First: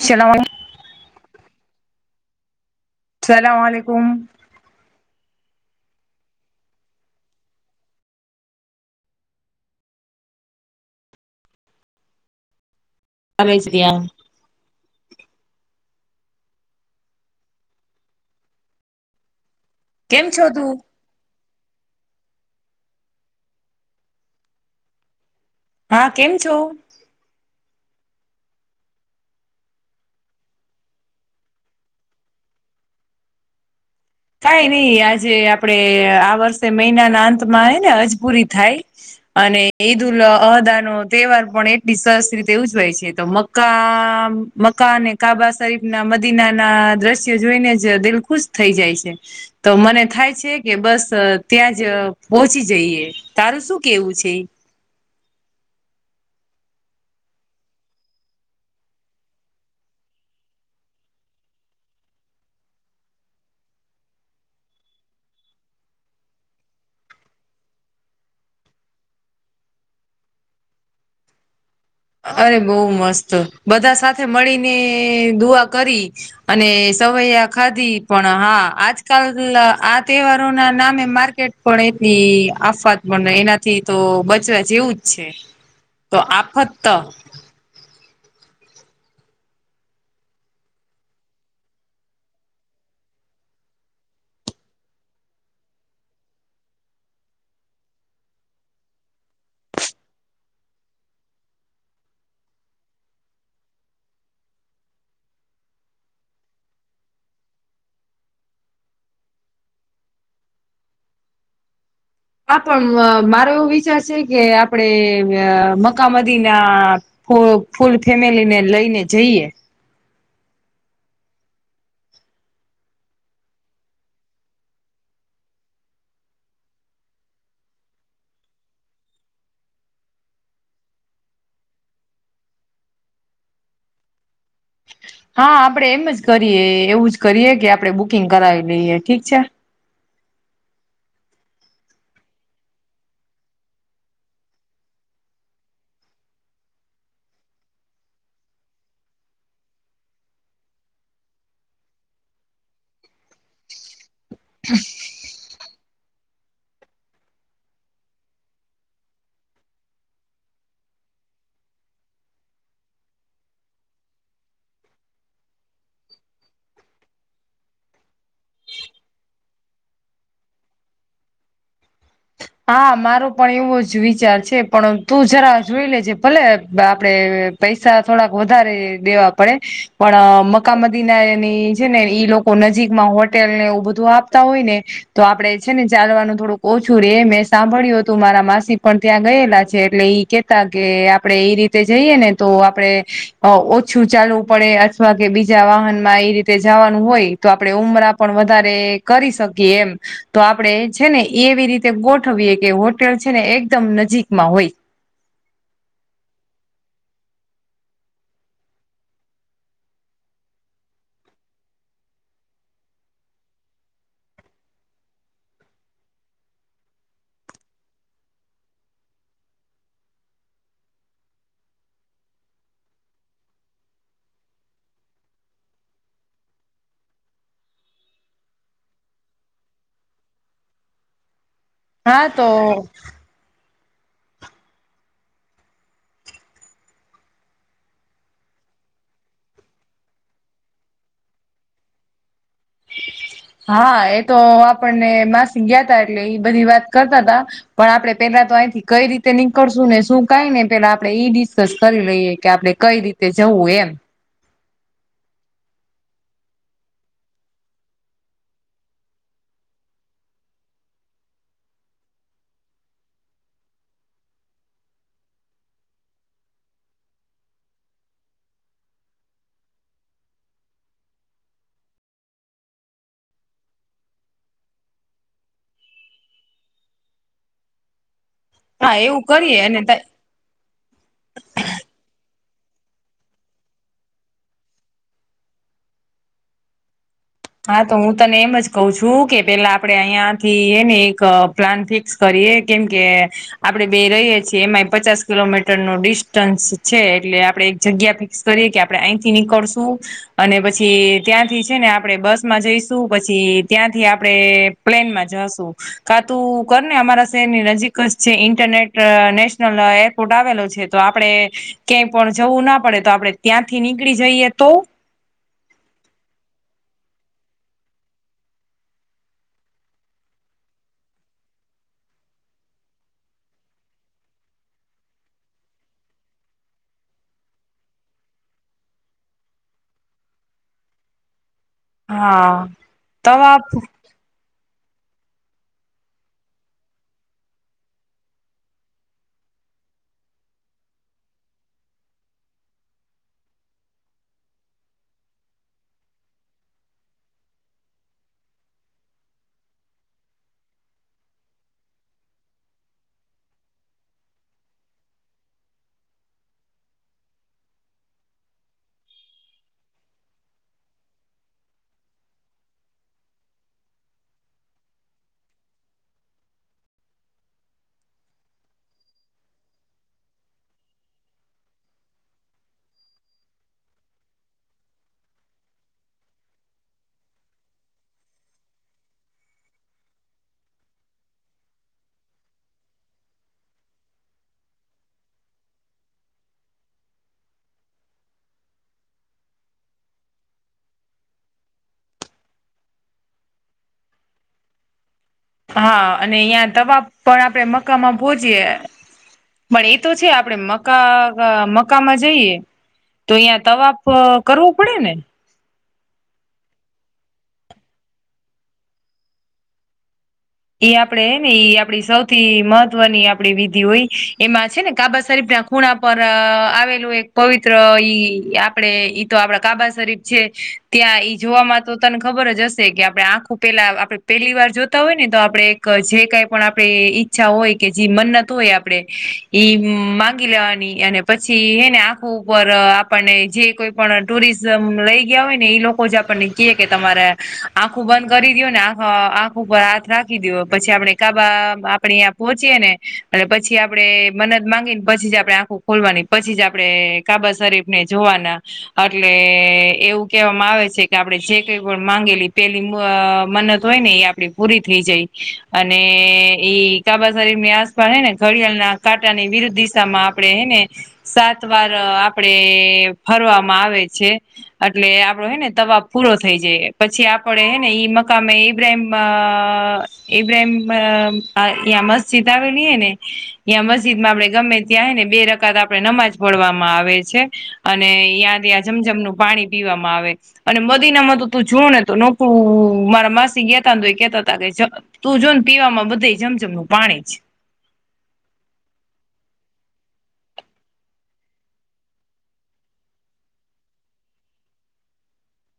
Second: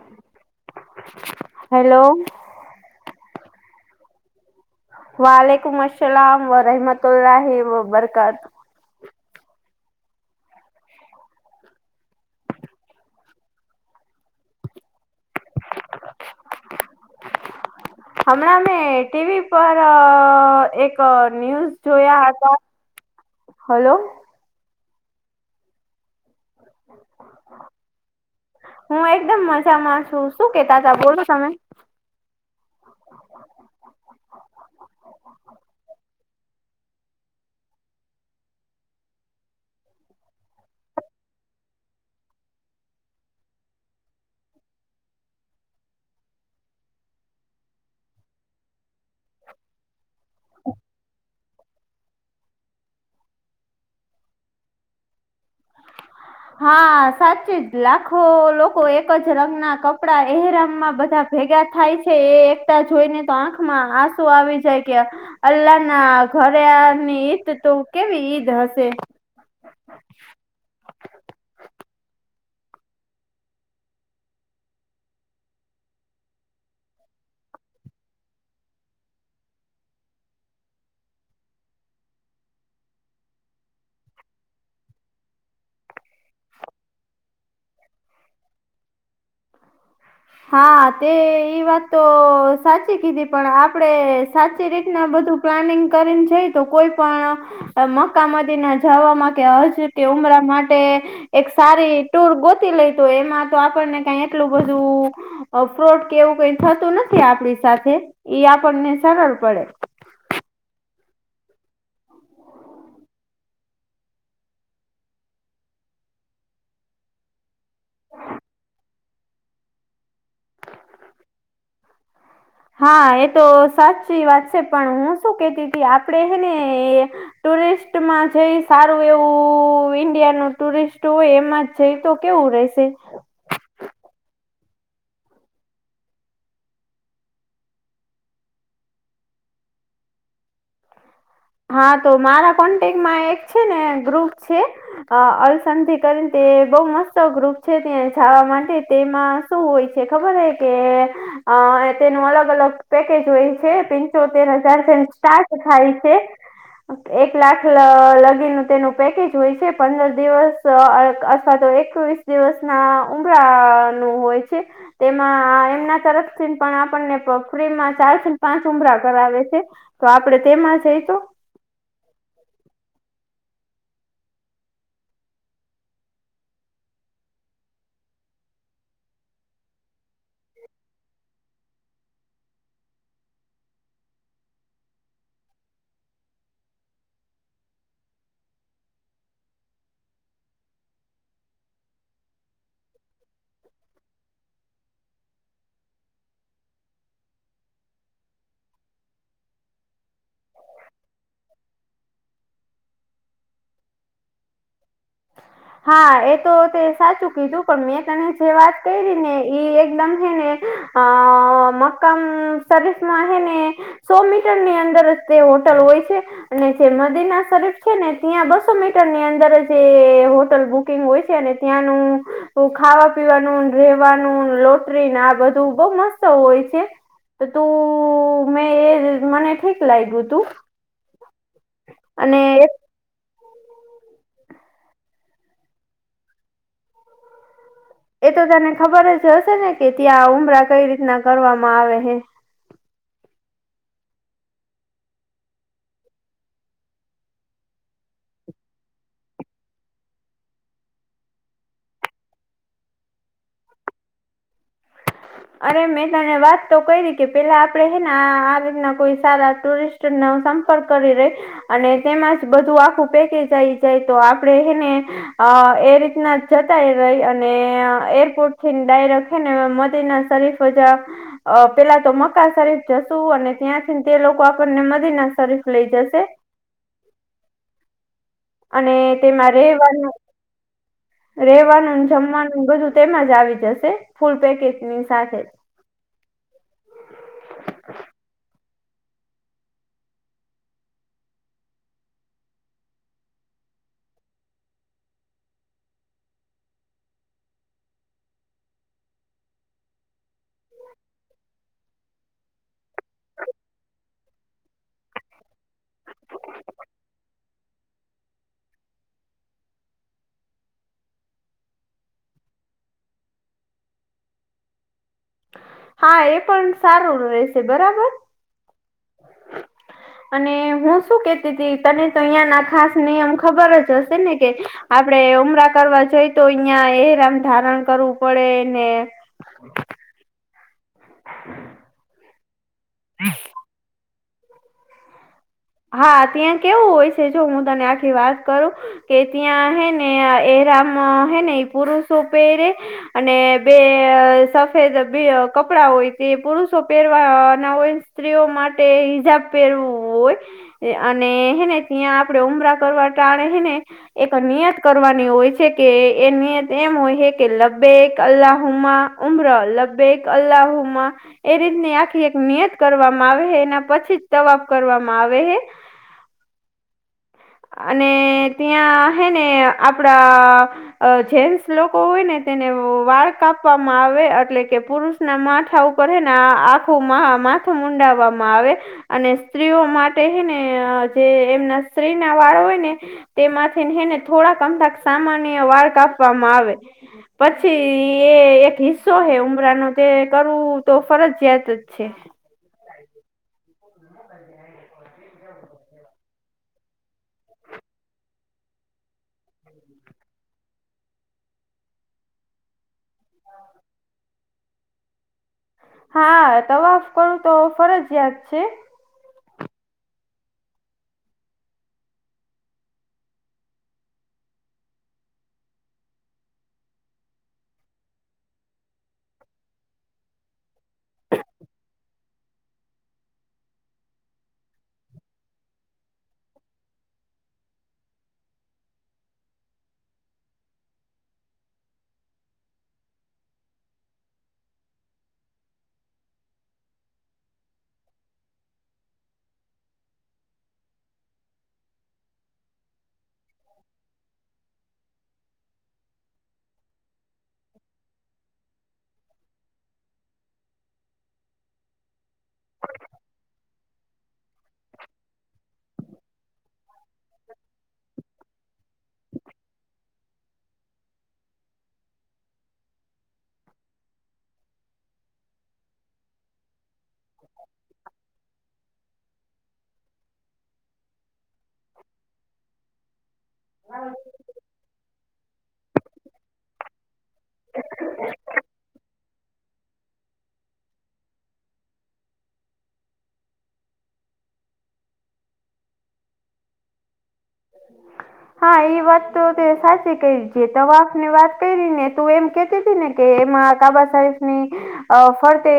[unintelligible] Hello. સલામ-વાલેકુમ. વલલેકુમ અલામ વરહમત અલલાહ વબરક. [unintelligible] હમણા અમે ટીવી પર કેમ છો તું? એક ન્યૂઝ જોયા હતા, હલો. હા, કેમ છો? હું એકદમ મજામાં છું, શું કેતા હતા બોલો તમે? કઈ નહી, આજે આપણે આ વર્ષે મહિનાના અંતમાં હજ પૂરી થાય. અને ઈદ ઉલ અહદા નો તહેવાર પણ એટલી સરસ રીતે ઉજવાય છે તો ક મકાને કાબા શરીફ ના મદીના ના દ્રશ્ય જોઈને જ દિલ ખુશ થઈ જાય છે તો મને થાય છે કે બસ ત્યાં જ પહોંચી જઈએ તારું શું કેવું છે હા સાચી જ લાખો લોકો એક જ રંગના કપડા એરામમાં બધા ભેગા થાય છે એ એકતા જોઈને તો આંખમાં આંસુ આવી જાય કે અલ્લાહ ના ઘરેની ઈદ તો કેવી ઈદ હશે અરે બઉ મસ્ત બધા સાથે મળીને દુઆ કરી અને સવૈયા ખાધી પણ હા આજકાલ આ તહેવારો ના નામે માર્કેટ પણ એની આફત પણ એનાથી તો બચવા જેવું જ છે તો આફત્ત હા તે ઈ વાત તો સાચી કીધી પણ આપડે સાચી રીતના બધું પ્લાનિંગ કરીને જઈ તો કોઈ પણ મક્કાામદી ના જવામાં કે હજ કે ઉમરા માટે એક સારી ટુર ગોતી લઈ તો એમાં તો આપણને કઈ એટલું બધું ફ્રોટ કે એવું કઈ થતું નથી આપડી સાથે એ આપણને સરળ પડે હા પણ મારો એવો વિચાર છે કે આપડે મકામદી ના ફૂલ ફેમિલી ને લઈને જઈએ હા એ તો સાચી વાત છે પણ હું શું કેતી આપડે હે ને ટુરિસ્ટમાં જે સારું એવું ઈન્ડિયાનું ટુરિસ્ટ હોય એમાં છે તો કેવું રહેશે હા આપડે એમ જ કરીએ એવું જ કરીએ કે આપડણે બુકિંગ કરાવી લઈએ ઠીક છે હા તો મારા કોન્ટેક્ટમાં એક છે ને ગ્રુપ છે અ અલસંધિ કરીને તે બહુ મસ્ત ગ્રુપ છે ત્યાં જવા માટે તેમાં શું હોય છે ખબર હ કે અ તેનું અલગ અલગ પેકેજ હોય છે પંચોતેર હજાર જે સ્ટાર્ટ થાય છે એક લાખ લગી તેનું પેકેજ હોય છે પંદર દિવસ અથવા તો એકવીસ દિવસ ના ઉમળ નું હોય છે તેમાં એમના તરફથી પણ આપણને ફ્રીમાં ચાર થી પાંચ ઉમરા કરાવે છે તો આપડે તેમાં છે તો હા મારો પણ એવો જ વિચાર છે પણ તું જરા જોઈ લેજે ભલે આપડે પૈસા થોડાક વધારે દેવા પડે પણ મકામદીના એની છે ને ઈ લોકો નજીકમાં હોટેલ ને એવું બધું આપતા હોય ને તો આપડે છે ને ચાલવાનું થોડુંક ઓછું રે એમ મેં સાંભળ્યું હતું મારા માસી પણ ત્યાં ગયેલા છે એટલે ઈ કેતા કે આપડે એ રીતે જઈએ ને તો આપણે ઓછું ચાલવું પડે અથવા કે બીજા વાહન માં એ રીતે જવાનું હોય તો આપણે ઉમરા પણ વધારે કરી શકીએ એમ તો આપડણે છે ને એવી રીતે ગોઠવીએ કે હોટેલ છે ને એકદમ નજીકમાં હોય હા એ તો તે સાચું કીધું પણ મેં તને જે વાત કરી ને ઈ એકદમ છે ને અ મક્કામ સરીસ ન હ ને સો મીટર ની અંદર જ તે હોટલ હોય છે અને જે મદીના શરીફ છે ને ત્યાં બસો મીટરની અંદર જે લ બુકિંગ હોય છે અને ત્યાંનું ખાવા પીવાનું રહેવાનું ને આ બધું બઉ મસ્ત હોય છે તો તું મેં એ મને ઠીક લાગ્યું તું હા અને તો એ એ તો તને ખબર જ હશે ને કે ત્યાં ઉમરા કઈ રીતના કરવામાં આવે હે હા એ તો આપણને માસ ગયા ત એટલે એ બધી વાત કરતા હતા પણ આપડે પેલા તો અહીંથી કઈ રીતે નીકળશું ને શું કઈને પેલા આપડે ઈ ડિસ્કસ કરી લઈએ કે આપડે કંઈ રીતે જવું એમ? અરે, મેં તને વાત તો કઈ રીતે, પેલા આપડે હે આ રીતના કોઈ સારા ટુરિસ્ટ ન સંપર્ક ર રે અને તેમાં જ બધું આખું પેકેજ આ આવી જાય તો આપડે એને અ એ રીતના જતા એ રહી અને એરપોર્ટ થી ડાયરેખે ને મદીના શરીફજા અ પેલા તો મકા શરીફ જશું અને ત્યાંથી તે લોકો આપણને મદીના શરીફ લઈ જશે અને હા એવું તેમાં કરીએ અને રહેવાનું. રેવાનું ને જમવાનું બધું તેમાં જ આવી જશે, ફૂલ પેકેજની સાથે જ. હા, તો હું તને એમ જ કહ છું કે, પેલા આપડે અહિંયા થી એ ને એક પ્લાન ફિક્સ કરીએ કેમ કે આપડે બે રહીએ છીએ, એમાંય પચાસ કિલોમીટર નું ડિસ્ટન્સ છે. એટલે આપડે એક જગ્યા પર કરીએ કે આપડે અહીંથી નીકળશું અને પછી ત્યાંથી, છે ને, આપણે આપણે બસ માં જઈશું, પછી ત્યાંથી આપણેે પ્લેનમાં જઈશું. કા, તું કર ને. અમારા શહેરની નજીક જ છે, ઇન્ટરનેટ નેશનલ એપ. કોર્ટ આવેલો છે, તો આપડે ક્યાંય પણ જવું ના પડે. તો આપડે ત્યાંથી નીકળી જઈએ તો. હા, એ પણ સારું રહેશે. બરાબર. [unintelligible] અને હું શું કેતી ત તને? તો અહિયાં ના ખાસ નિયમ ખબર જ હશે ને કે? આપડે ઉમરા કરવા જોઈ તો અહિયાં એરામ ધારણ કરવું પડે ને? હમ. હા, તો આપણું હા, ત્યાં કેવું હોય છે? જો હું તને આખી વાત કરું. કે ત્યાં, હે ને, એરામ હે ને, પુરુષ પેહરે. અને બે સફેદ કપડા હોય, તે પુરુષો પહેરવા ના હોય. સ્ત્રીઓ માટે હિજાબ પહેરવું હોય. અને હેને ત્યાં આપડે ઉમરા કરવા ટાણે હેને. એક નિયત કરવાની હોય છે. કે એ નિયત એમ હોય છે કે, લ્બેક અલ્લાહુમા ઉમ્ર લબેક અલ્લાહમ. એ રીતની આખી એક નિયત કરવામાં આવે હ. એના પછી જ તવાફ કરવામાં આવે હે. અને ત્યાં હે ને આપડા જે લોકો હોય ને, તેને વાળ કાપવામાં આવે એટલે કે પુરુષ ના માથા ઉપરને આખું માથું મડાવવામાં આવે. અને સ્ત્રીઓ માટે હ ને, જે એમના સ્ત્રી વાળ હોય ને, તેમાંથીને થોડાક અમુક સામાન્ય વાળ કાપવામાં આવે. પછી એ એક હિસ્સો હે ઉમરાનો તે કરવું તો ફરજિયાત જ છે. [unintelligible] હા, અને અહીં તવા પણ આપડે મકામાં ભોજીીએ. પણ એ તો છે, આપડે મકકા મકકામાં જઈએ. તો અહીં તવાપ કરવું પડે ને. હા, તોવાફ કરું તો ફરજિયાત છે ને. એ આપડે ને, આપડી સૌથી મહત્વની આપડી વિધિ હોય એમાં છે ને, કાબા શરીફ ના ખૂણા પર આવેલું એક પવિત્ર ઈ આપડે ઈ તો આપડા કાબા શરીફ છે. ત્યાં એઈ જોવામાં તો, તને ખબર જ હશે કે, આપણે આંખું પેલા આપડણે પેલી વાર જોતા હોય ને. તો આપણે જે કંઈ પણ આપણે ઈચ્છા હોય કે જે મન્નત હોય, આપણે ઈ માંગી લેવાની. અને પછી, હે ને, આખું ઉપર આપણને જે કોઈ પણ ટુરિસ્ટ લઈ ગયા હોય ને, એઈ લોકો જ આપણને કહે કે, તમારે આંખું બંધ કરી દું ને આ હ આખ બરાથ રાખ [unintelligible] વી દ પછી આપડે કાબા આપણે અં પહોંચીયે ને, અને પછી આપડે મન માંગીને પછી આપણેે ખોલવાની પછી જ આપણેે કાબા શરીફ ને જોવાના. એટલે એવું કેહેવામાં આવે છે કે, આપડે જે કઈ પણ માંગેલી, પેલી મન હોય ને, એ આપણી પૂરી. થઈ જાય. અને ઈ કાબા શરીર ની આસપાસ ને, ઘડિયાળ ના કાટાની વિરુદ્ધ દિશામાં આપણે હને. સાત વાર આપડે ફરવામાં આવે છે. એટલે આપડો હેને તવાબ પૂરો થઈ જાય પછી આપડે હેને ઈ મકામે ઈબ્રાહીમ એઇબ્રાહિમ મસ્જિદ આવેલી હ ને યાંયા મસ્જિદ માં આપડે ગમે ત્યાંને બે રકાત આપડણે નમાજ પડવામાં આવે છે અને ્યાં ત્યાં જમઝમનું પાણી પીવામાં આવે અને મદી નામાં તો તું જો ને તો નોકરું મારા માસી ગેતા કેતા તું જો ને પીવામાં બધા જમઝમનું પાણી હા એ વાત તો તે સાચી કરી છે તવાફ ને વાત કરી ને તું એમ કેતી હતી ને કે માકા બસસને અ ફરતે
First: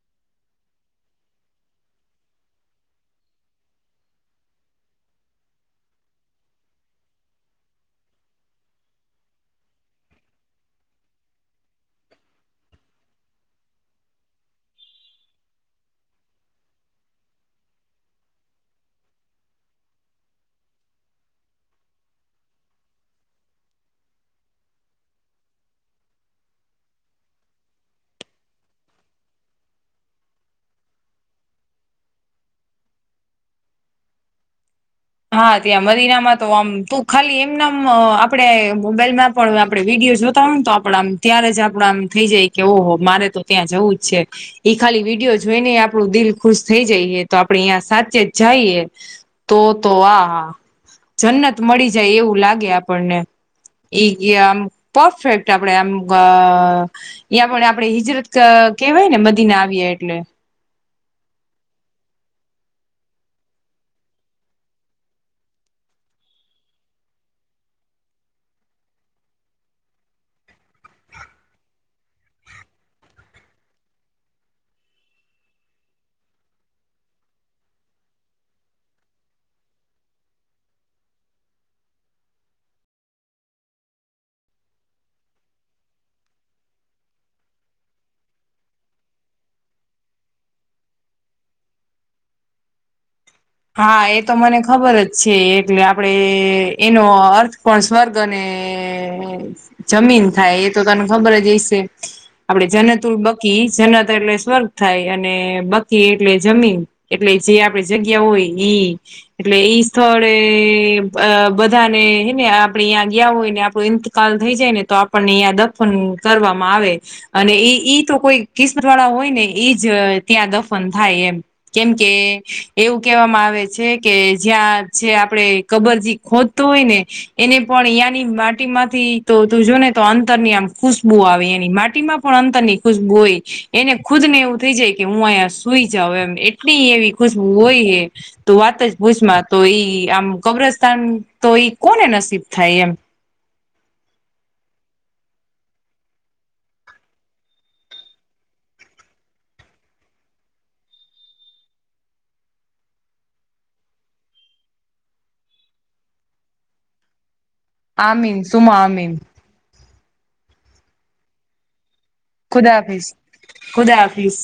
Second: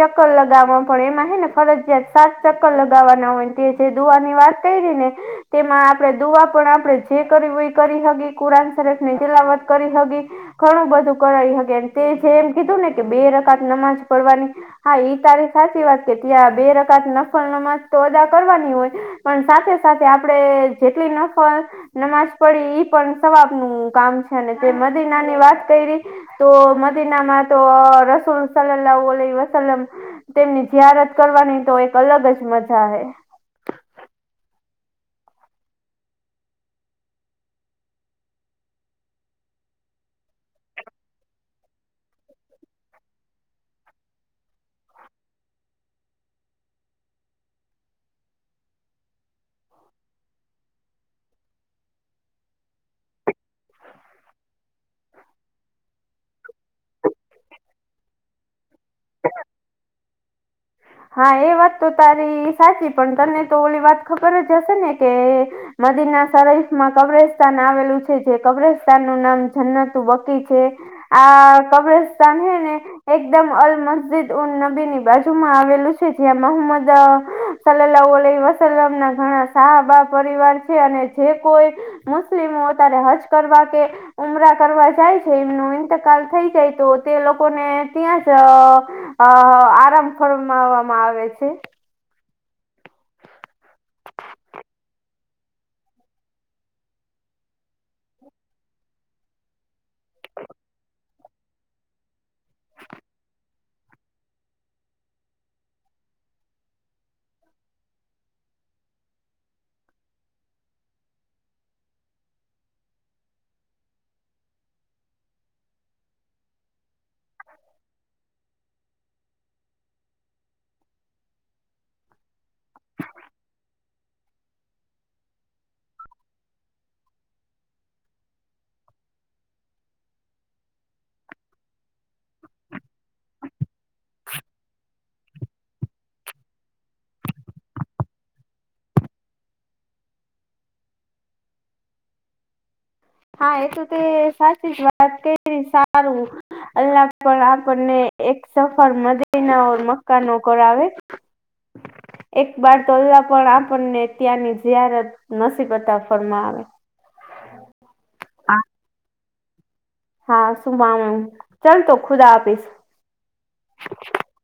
ચક્કર લગાવવા પણ એમાં હ ને ફરજયાત સાત ચક્કર લગાવવાના હોયને દુવાની વાત કરી ને તેમાં આપણે દુઆ પણ આપડે જે કરી એ કરી હગ કુરાન સરલાાવત કરી હકી ઘણું બધું કરાઈ હકેમ તે જે એમ કીધું ને કે બે રકાત નમાજ પડવાની હા એઈ તારી સાચી વાત કે ત્યાં બે રકાત નફલ નમજ તો અદા કરવાની હોય પણ સાથે સાથે આપડે જેટલી નફર નમાજ પડી ઈ પણ સવાબનુંું કામ છે અને તે મદીના ની વાત કરી તો મદીના માં તો રસૂલ સલાહ વસલમ તેમની જયાર જ કરવાની તો એક અલગ જ મજા આવે હા ત્યાં મદીનામાં તો આમ તું ખાલી એમ નામ આપડે મોબાઈલ મેપ પણ હ આપડે વિડીયો જોતા હોય ને તો આપડામ ત્યારે જ આપડ આમ થઇ જાય કે ઓહ મારે તો ત્યાં જવું જ છે એ ખાલી વિડીિયો જોઈને આપણું દિલ ખુશ થઈ જઈએ તો આપડે અહં સાચે જ જઈએ તો તો આ હા જન્નત મળી જાય એવું લાગે આપણને એઈ આમ પરફેક્ટ આપડે આમ યાં પણ આપડે હિજરત કેવાય ને બદીીને આવએ એટલે હા એ વાત તો તારી સાચી પણ તને તો ઓલી વાત ખબર જ હશે ને કે નદીના શરીફમાં કબ્રસ્તાન આવેલું છે જે કબ્રસ્તાન નું નામ જન્નતુ બકી છે આ કબ્રસ્તાન હે ને એકદમ અલ મસ્જિદ ઉન નબી ની બાજુ માં આવેલ છે જ મોહમદ સલાલાહલ વસલમ ના ઘણા સાાબા પરિવાર છે અને જે કોઈ મુસ્લિમો ત્યારે હજ કરવા કે ઉમરા કરવા જાય છે એમનો ઈંતકાલ થઈ જાય તો તે લોકોને ત્યાં જ અ આરામ ફરમાવામાં આવે છે હા એ તો મને ખબર જ છે એટલે આપડે એનો અર્થ કોણ સ્વર્ગ અને જમીન થાય એ તો તને ખબર જ હશે આપડે જનતુલ બકી જનત એટલે સ્વર્ગ થાય અને બકી એટલે જમીન એટલે જે આપણે જગ્યા હોય એ એટલે ઈ સ્થળે અ બધાને હે ને આપડે હં ગયા હોય ને આપડો કાલ થઈ જાય ને તો આપણને અહંયા દફન કરવામાં આવે અને એ ઈ તો કોઈ કિસ્મત વાળા હોય ને એઈજ ત્યાં દફન થાય એમ કેમ કે એવું કહેવામાં આવે છે કે જ્યાં જે આપણેે કબરજી ખોજતો હોય ને એને પણ ની માટી માંથી તો તું જોને તો અંતરની આમ ખુશ્બુ આવે એની માટી માં પણ અંતર ની ખુશબુ હોય એને ખુદ ને એવું થઈ જાય કે હું અહીંયા સુઈ જાઉ એમ એટલી એવી ખુશ હોય એ તો વાત જ ભૂજમાં તો ઈ આમ કબ્રસ્તાન તો ઈ કોને નસીબ થાય એમ હા એ તોું તે સાચી જ વાત કે સારું અલ્લા પણ આપણને એક સફર મદીના ઓ મકાનો કરાવે [unintelligible] એક બાાર તોવા પણ આપણને ત્યાંની જત નસીબત ફળમાં આવે આમીન સુમા અમીન હા ચલ તો ખુદા આફીશ. ખુદા હાફિઝ